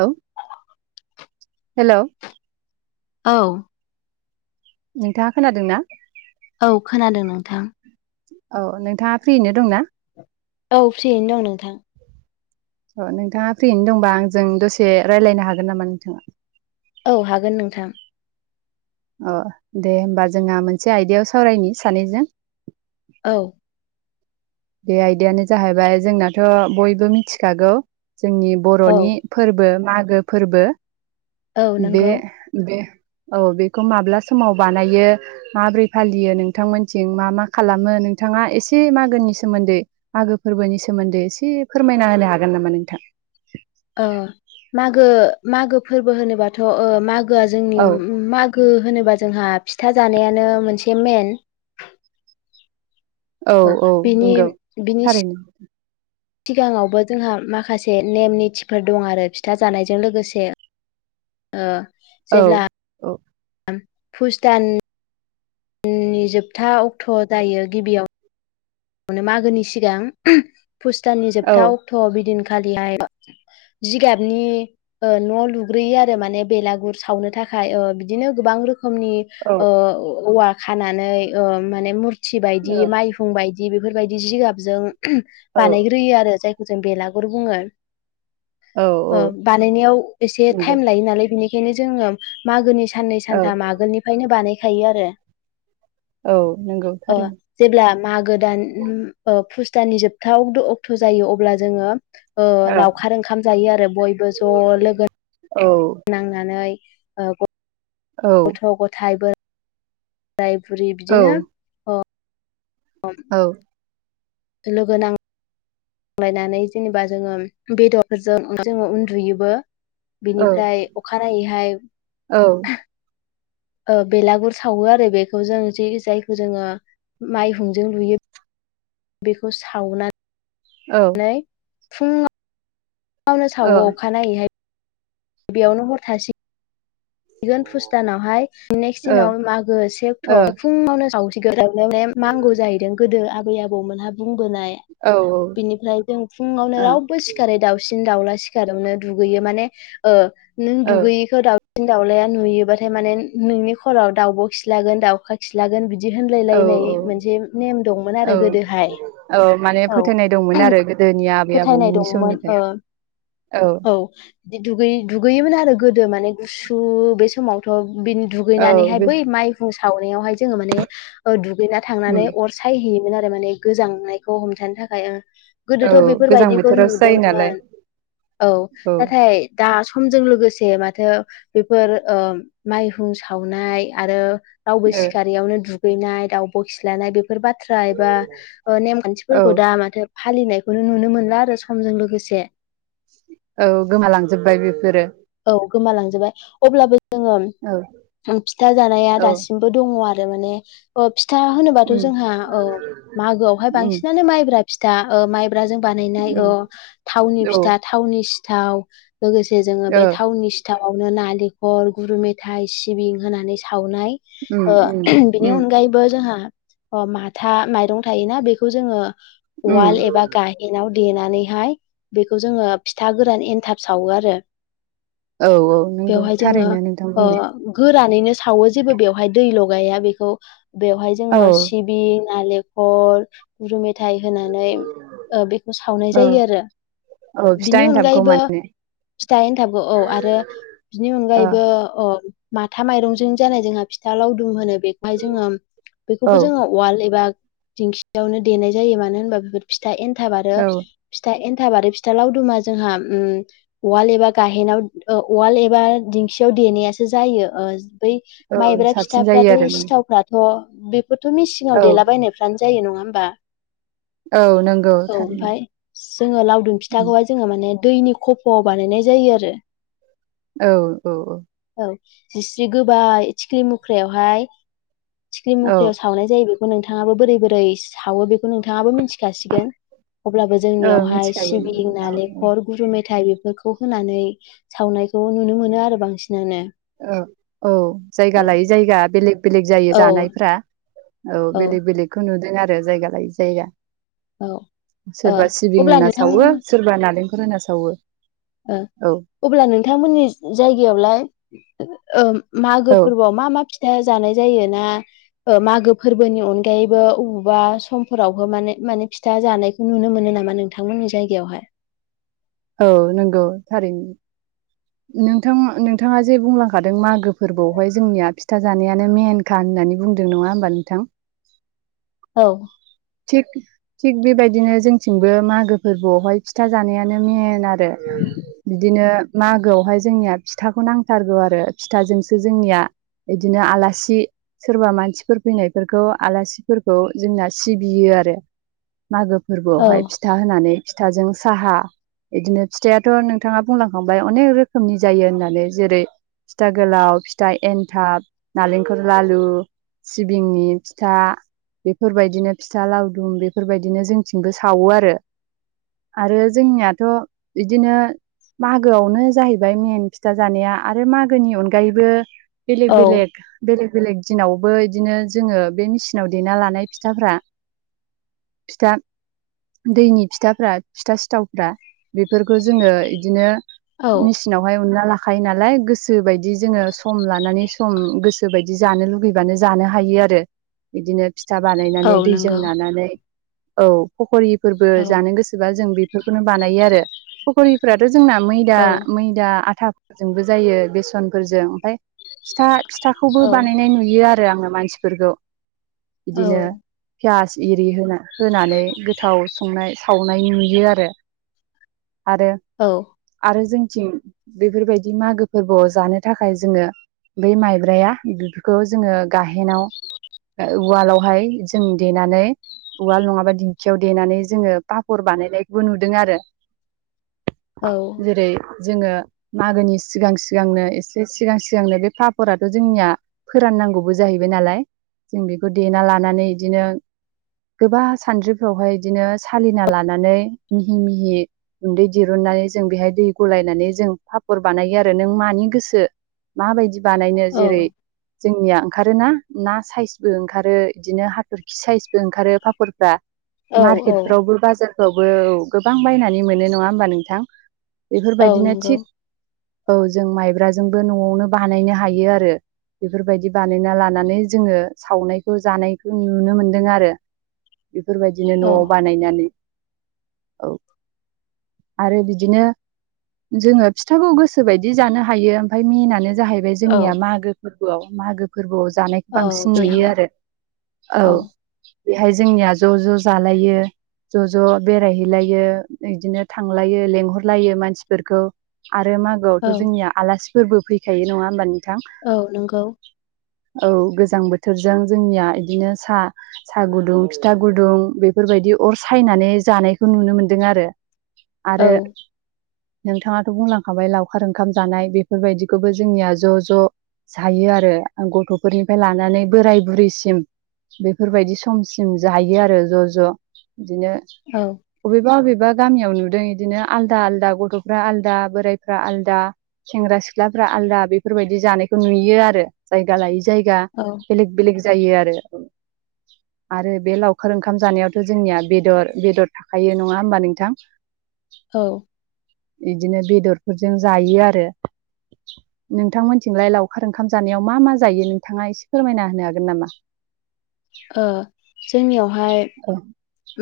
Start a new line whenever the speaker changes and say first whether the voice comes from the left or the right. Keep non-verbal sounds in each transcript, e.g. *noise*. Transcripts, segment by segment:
right: औ हेलौ
left: औ
right: नोंथाङा खोनादों ना
left: औ खोनादों नोंथां
right: औ नोंथाङा फ्रियैनो दंना
left: औ फ्रियैनो दं नोंथां
right: अ नोंथाङा फ्रियैनो दंबा आंजों दसे रायलायनो हागोन नामा नोंथाङा?
left: औ हागोन नोंथां।
right: अ दे होमबा जोंहा मोनसे आयदायाव सावरायनि सानैजों
left: औ
right: बे आयदायानो जाहैबाय जोंनाथ' बयबो मिथिखागौ जोंनि
left: औ
right: बर'नि फोरबो मा गो फोरबो
left: औ
right: बे
left: नंगौ
right: बे औ बेखौ माब्ला समाव बानायो माब्रै फालियो नोंथांमोनथिं मा मा खालामो नोंथाङा एसे मागोनि सोमोन्दै मागो फोरबोनि सोमोन्दै एसे फोरमायना होनो हागोन नामा नोंथां?
left: ओ मागो मागो फोरबो होनोबाथ' ओ मा गोआ जोंनि
right: औ
left: उम मागो होनोबा जोंहा फिथा जानायानो मोनसे मेन
right: औ औ नोंगौ
left: बिनि
right: थारैनो
left: सिगाङावबो जोंहा माखासे नेम निथिफोर दंआरो फिथा जानायजों लोगोसे। ओ
right: औ औ
left: पुष दान नि जोबथा अक्ट' जायो गिबियाव नो मागोनि सिगां *unintelligible* पुष दाननि
right: औ
left: जोबथा अक्ट'आव बिदिन खालिहाय *unintelligible* जिगाबनि ओ न' लुग्रोयो आरो माने बेलागुर सावनो थाखाय ओ बिदिनो गोबां रो खोमनि ओ औवा खानानै ओ माने मुर थि बायदि
right: औ
left: माइहुं बाय दि बेफोरबायदि जिगाबजों *unintelligible*
right: औ
left: बानायग्रोयो आरो जाय खौ जों बेलागुर बुङो।
right: औ औ
left: ओ बानायनायाव एसे
right: नंगौ
left: टाइम लायो नालाय बिनि खायनो जोङो मागोनिस साननै
right: औ
left: सानथाम आगोलनिफायनो बानाय खायो आरो।
right: औ नंगौ
left: ओ
right: थारैनो
left: जेब्ला मागो *unintelligible* ओ पुष दाननि जोबथा अगद' अक्ट' जायो अब्ला जोङो ओ
right: औ
left: लावखार ओंखाम जायो आरो बयबो ज' लोगो
right: औ
left: नांनानै ओ
right: औ
left: गथ' गथाइ बो राय बुरि
right: औ
left: बिदिनो
right: औ
left: लोगोनां लायनानै जेनेबा जोङो बेदरजों जोङो उन्दुयोबो
right: औ
left: बिनिफ्राय अखानायैहाय ओ बेलागुर सावो आरो बेखौ जों जि जायखौ जोङो माइहुंजों लुयो बेखौ सावना
right: औ
left: फुं आव *unintelligible* सावो अखानायैहाय बेयावनो हर थासै हैगोन फुस्त दानावहाय नेक्स्ट दिनाव मागो से अक्ट'आव फुङावनो जाव *inaudible* *unintelligible* नांगौ जाहैदों गोदो आबै आबौ मोनहा बुं बोनाय
right: ओ औ
left: बिनिफ्राय जों फुङावनो रावबो सिखारै दावउसिन बिदिनो दाउला सिखारिआवनो दुगैयो माने ओ नों दुगैयिखौ दाव सिन दाउलाया नुयोबाथाय माने नोंनि खर'आव दावब' खिलागोन दाउखा खिलागोन बि दि
right: औ
left: होनलायलायनाय मोनसे नेम दंमोन
right: औ
left: आरो गोदोहाय
right: औ माने
left: औ
right: फोथायनाय दंमोन आरो गोदोनि आबै
left: फोथायनाय
right: आबौमोननि
left: दंमोन
right: समनिफ्राय
left: ओ औ बिदि दुगै दुगैयोमोन आरो गोदो माने गुसु बे समावथ' बिन
right: औ
left: दुगैनानैहाय बै माइहुं सावनायावहाय जोङो माने ओ दु गैना
right: उम
left: थांनानै अर सायहैयो मोनआरो माने गोजांनायखौ हमथानो थाखाय
right: औ
left: गोदोथ'
right: गोजां
left: बेफोरबायदिखौ
right: बोथोरावसो जायो नालाय
left: नुदोंमोन औ नाथाय दा समजों लोगोसे मा दा बेफोर ओ माइहुं सावनाय आरो रावबो
right: ओ
left: सिखारारियावनो दु दुगैनाय दावब' खिलानाय बे फोर बाथ्रा एबा नेम
right: औ
left: खान्थिफोरखौ दा माथो फालिनायखौनो नुनो मोनला आरो समजों लोगोसे
right: औ गोमालांजोबबाय बेफोरो
left: औ गोमालांजोबबाय अब्लाबो जोङो
right: औ
left: फिथा जानाया
right: औ
left: दासिमबो दङ आरो माने अ फिथा होनोबाथ'
right: उम
left: जोंहा मागोआवहाय
right: उम
left: बांसिनानो माइब्रा फिथा ओ माइब्राजों बानायनाय अ
right: उम
left: थावनि
right: औ
left: फिथा थावनि सि थाव लोगोसे जोङो
right: ओ
left: बे थावनि सिथावनो नाल दैखर गुरु मेथाइ सिबिं होनानै सावनाय
right: उम
left: ओ
right: उम
left: बिनि
right: उम
left: अनगायैबो जोंहा अ माथा माइरं थायोना बेखौ जोङो अवाल
right: उम
left: एबा काहिना देनानैहाय बेखौ जोङो फिथा गोरान एनथाब सावो आरो
right: औ औ नोंगौ थारैनो नोंथां बुंनाया
left: लानायनो सावो जेबो बेवहाय दै ल' गाया बेखौ बेवहाय
right: औ
left: जोङो सिबि नालेंख खल गुर मे मेथाय होनानै बेखौ सावनाय
right: औ
left: जायो आरो
right: औ फिथा
left: बिनि
right: एन्थाबखौ
left: अनगायैबो
right: माने
left: एनथाबखौ औ आरो बिनि
right: ओ
left: अनायैबो माथा माइरंजों जानाय जोंहा फिथा लावदुम होनो बेखौहाय जोङो बेखौबो
right: औ
left: जोङो वाल एबा दिंखियावनो देनाय जायो मानो होनबा बेफोर फिथा एनथाब आरो
right: औ
left: फिथा एथाब फिथाबै फिथा लावदुमा जोंहा उवाल एबा गाहेनाव उवाल एबा दिंखियाव देनायासो जायो ओ बै
right: औ
left: माइब्रा
right: साबसिन जायो
left: फिथाफ्राथ'
right: आरो माने।
left: सिथावफ्राथ' बि बेथ' मिसिंआव
right: औ
left: देलाबायनायफ्रानो जायो नङा होमबा
right: औ नंगौ
left: औ
right: थारैनो
left: ओमफाय जोङो लावदुम
right: उम,
left: फिथाखौहाय जोङो माने दैनि खब फ'आव बानायनाय जायो आरो ।
right: औ औ औ
left: जिस्रि गोबाय थिख्रि मुख्रायावहाय थिख्लि
right: औ
left: मुख्रियाव सावनाय जायो बे नोंथाङाबो बोरै-बोरै सावो बेखौ नोंथाङाबो मिथिखासिगोन अब्लाबो
right: औ
left: जोंनियावहाय
right: मिथिखायो
left: सिबिं,
right: औ
left: नालेंखर, गुर, मे थाय फोरखौ होनानै सावनायखौ नुनो मोनो आरो बांसिन
right: औ औ जायगा
left: ओ
right: लायै जायगा बेलेग बेलेग जायो
left: औ
right: जानायफ्रा । औ बेलेग बेलेखौ नु दों आरो जायगा लायै जायगा
left: औ
right: ।
left: ओ
right: सोरबा सिबिं
left: अब्ला
right: होना
left: नोंथां
right: सावो सोरबा नालेंख फरायना सावो ।
left: ओ अब्ला नोंथांमोननि जायगायावलाय ओम मागो
right: औ
left: फोरबोआव मा मा फिथा जानाय जायो? ना ओ मागो फोरबोनि अनगायैबो अबावबा समफोरावबो माने माने फिथा जानायखौ नुनो मोनो नामा नोंथांमोननि जायगायावहाय?
right: औ नंगौ थारैनो । नोंथां नोंथाङा जे बुंलांखादों मागो फोरबोआवहाय जोंनिया फिथा जानायानो मेन खा होननानै बुंदों नङा होमबा नोंथां?
left: औ
right: थिग थिग बेबायदिनो जोंथिंबो मागो फोरबोआवहाय फिथा जानायानो मेन आरो बिदिनो मागोआवहाय जोंनिया फिथाखौ नांथारगौ आरो फिथाजोंसो जोंनिया बिदिनो आलासि सोरबा मानसिफोर फैनायफोरखौ आलासिफोरखौ जोंना सिबियो आरो । मागो
left: औ
right: फोरबोआवहाय फिथा होनानै । फिथाजों साहा बिदिनो फिथाइयाथ' नोंथाङा बुंलां बाय अनेक रोखोमनि जायो होननानै जेरै फिथा गोलाव, फिथा एन्थाब, नालेंखल लालु, सिबिंनि फिस्था, बेफोरबायदिनो फिस्था लावदुम बेफोरबायदिनो जोंथिंबो सावो आरो आरो जोंनियाथ' बिदिनो मागोआवनो जाहैबाय मेेन फिथा जानाया आरो मागोनि अनगायैबो
left: औ
right: बेलेग-बेलेग बेलेग बेलेग दिनावबो इदिनो जोङो बे मेसिनाव देना लानाय फिथाफ्रा फिथा दैनि फिथाफ्रा फिथा सिथावफ्रा बेफोरखौ जोङो इदिनो
left: औ
right: मेसिनावहाय उनला ला खायो नालाय गोसोबायदि जोङो सम लानानै सम गोसोबायदि जानो लुगैबानो जानो हायो आरो इदिनो फिथा
left: औ
right: बानायनानै दैजों
left: नंगौ
right: नानानै औ फखरि फोरबो
left: औ
right: जानो गोसोबा जों बेफोरखौनो बानायो आरो । *unintelligible* *unintelligible* जोंना मैदा
left: औ
right: मैदा आथा जोंबो जायो बेसनफोरजों ओमफ्राय फिसा फिथाखौबो
left: औ औ
right: बानायनाय नुयो आरो आरो आङो मानसिफोरखौ बिदिनो पियास एरि होना होनानै गोथाव संनाय सावनाय नुयो आरो आरो
left: औ
right: आरो जोंथिं बेफोरबायदि मागो फोरबोआव जानो थाखाय जोङो बै माइब्राया बेफोरखौ जोङो गाहेनाव उवालावहाय जों देनानै उवाल नङाबा दिंखियाव देनानै जोङो पापर बानायनायबो नुदों आरो जेरै जोङो मागोनि सिगां सिगांनो एसे सिगां सिगांनो बे पाफोराथ' जोंनिया फोराननांगौबो जाहैबाय नालाय जों बेखौ देना लानानै बिदिनो गोबां सानद्रिफ्रावहाय बिदिनो सालिना लानानै मिहि मिहि गुन्दै दिरुननानै जों बेहाय दै गलायनानै जों पापर बानायो आरो नों मानि गोसो माबायदि। बानायनो
left: औ
right: जेरै जोंनिया ओंखारोना ना साइजबो ओंखारो बिदिनो हाथरखि साइजबो ओंखारो पापरफ्रा।
left: औ औ
right: मार्केटफ्रावबो बाजार खौबो गोबां बायनानै मोनो नङा होमबा नोंथां।
left: औ
right: बेफोरबायदिनो
left: नंगौ
right: थिग औ जों माइब्राजोंबो न'आवनो बानायनो हायो आरो बेफोरबायदि बानायना लानानै जोङो सावनायखौ जानायखौ नुनो मोनदों आरो बेफोरबायदिनो
left: औ
right: न'आव बानायनानै औ आरो बिदिनो जोङो फिथाखौ गोसोबायदि जानो हायो ओमफ्राय मेनानो जाहैबाय
left: औ
right: जोंनिया मागो फोरबोआव मागो फोरबोआव जानायखौ
left: औ
right: बांसिन नुयो
left: बेयाव
right: आरो औ बेहाय जोंनिया ज' ज' जालायो ज' ज' बेरायहैलायो बिदिनो थांलायो लेंहरलायो मानसिफोरखौ आरो मागोआवथ'
left: औ
right: जोंनिया आलासि फोरबो फैखायो नङा होमबा नि
left: औ नंगौ।
right: औ गोजां बोथोरजों जोंनिया बिदिनो साहा साहा गुदुं फिथा गुदुं बेफोरबायदि अर सायनानै जानायखौ नुनो मोनदों आरो
left: औ
right: आरो नोंथाङाथ' बुंलांखाबाय लावखार ओंखाम जानाय बेफोरबायदिखौबो जोंनिया ज' ज' जायो आरो गथ'फोरनिफ्राय लानानै बोराय बुरैसिम बेफोरबायदि समसिम जायो आरो ज' ज' बिदिनो
left: औ
right: बबेबा बबेबा गामियाव नुदों यिदिनो आलदा आलदा गथ'फ्रा आलदा बोरायफ्रा आलदा सेंग्रा सिख्लाफ्रा आलदा बेफोरबायदि जानायखौ नुयो आरो जायगा लायो जायगा
left: औ
right: बेलेग-बेलेग जायो आरो-आरो बे लावखार ओंखाम जानायावथ' जोंनिया बेदर-बेदर थाखायो नङा होमबा नों थां
left: औ
right: यिदिनो बेदरफोरजों जायो आरो नोंथांमोनथिंलाय लावखार ओंखाम जानायाव मा-मा जायो नोंथाङा एसे फोरमायना होनो हागोन नामा।
left: ओ जोंनियावहाय
right: औ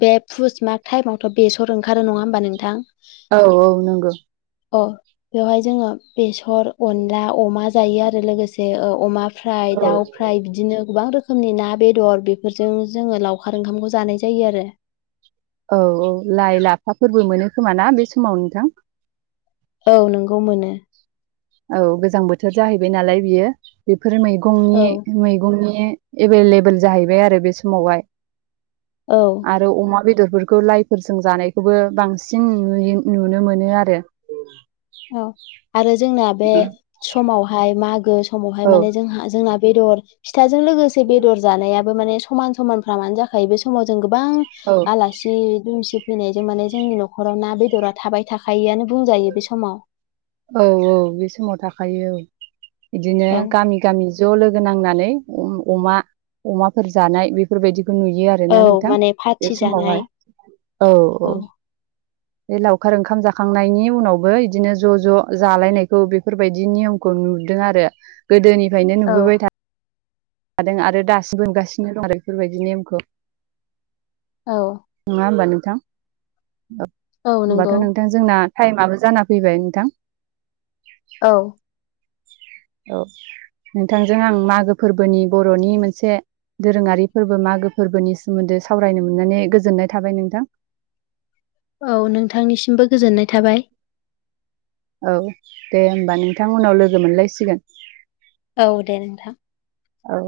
left: बे पुस माग टाइमावथ' बेसर ओंखारो नङा होमबा नोंथां।
right: औ-औ नों गो
left: अ बेवहाय जोङो बेस सर अनला अमा जायो आरो लोगोसे ओ अमा फ्र
right: औ
left: दाउ फ्राय बिदिनो गोबां रोखोम रोखोमनि ना बेदर बेफोरजों जोंङो लावखार ओंखामखौ जानाय जायो आरो।
right: औ-औ लाइ लाफाफोरबो मोनो खोमा ना बे समाव नोंथां।
left: औ नोंगौ मोनो।
right: औ गोजां बोथोर जाहैबाय नालाय बियो। बेफोर
left: औ
right: मैगंनि-मैगंनि एभेलेबेल जाहैबाय आरो बे समावहाय।
left: औ
right: आरो अमा बेदर फोरखौ लाइफोरजों जानायखौबो बांसिन नुयो नुनो मोनो आरो।
left: औ आरो जोंना बे समावहाय मा गो स समावहाय
right: औ
left: माने जोंहा जोंना बेदर फिथाजों लोगोसे बेदर जानायाबो माने समान समानफ्रामानो जाखायो बे समाव जों गोबां
right: औ
left: आलासि दुमसि फैनायजों माने जोंनि न'खराव ना बेदरा थाबाय थाखायोआनो बुंजायो बेस समाव
right: औ-औ बे समाव थाखायो औ बिदिनो
left: औ
right: गामि-गामि ज' लोगो नांनानै अम अमा-अमाफोर जानाय बेफोरबायदि खौ नुयो आरोना
left: औ
right: नोंथां
left: माने
right: बे
left: पार्टि
right: समावहाय
left: जानाय
right: औ-औ
left: औ
right: बे लावखार ओंखाम जाखांनायनि उनावबो यिदिनो ज' ज' जालायनायखौ बेफोरबायदि नियमखौ नुदों आरो गोदोनि फ्रायनो
left: औ
right: नुबोबाय थादों। लाादों आरो दासि *inaudible* *unintelligible* बोगासिनो दं आरो बेफोरबायदि नेमखौ
left: औ
right: नङा होनबा नों थां औ होमबाथ' नोंथां जोंना टाइमआबो जाना फैबाय नोंथां
left: औ
right: औ नोंथांजों आं मागो फोरबोनि बर'नि मोनसे दोरोङारि फोरबो मागो फोरबोनि सोमोन्दै सावरायनो मोननानै गोजोननाय थाबाय नोंथां
left: औ नोंथांनिसिमबो गोजोननाय थाबाय।
right: औ दे होमबा नोंथां उनाव लोगो मोनलायसिगोन।
left: औ दे नोंथां।
right: औ।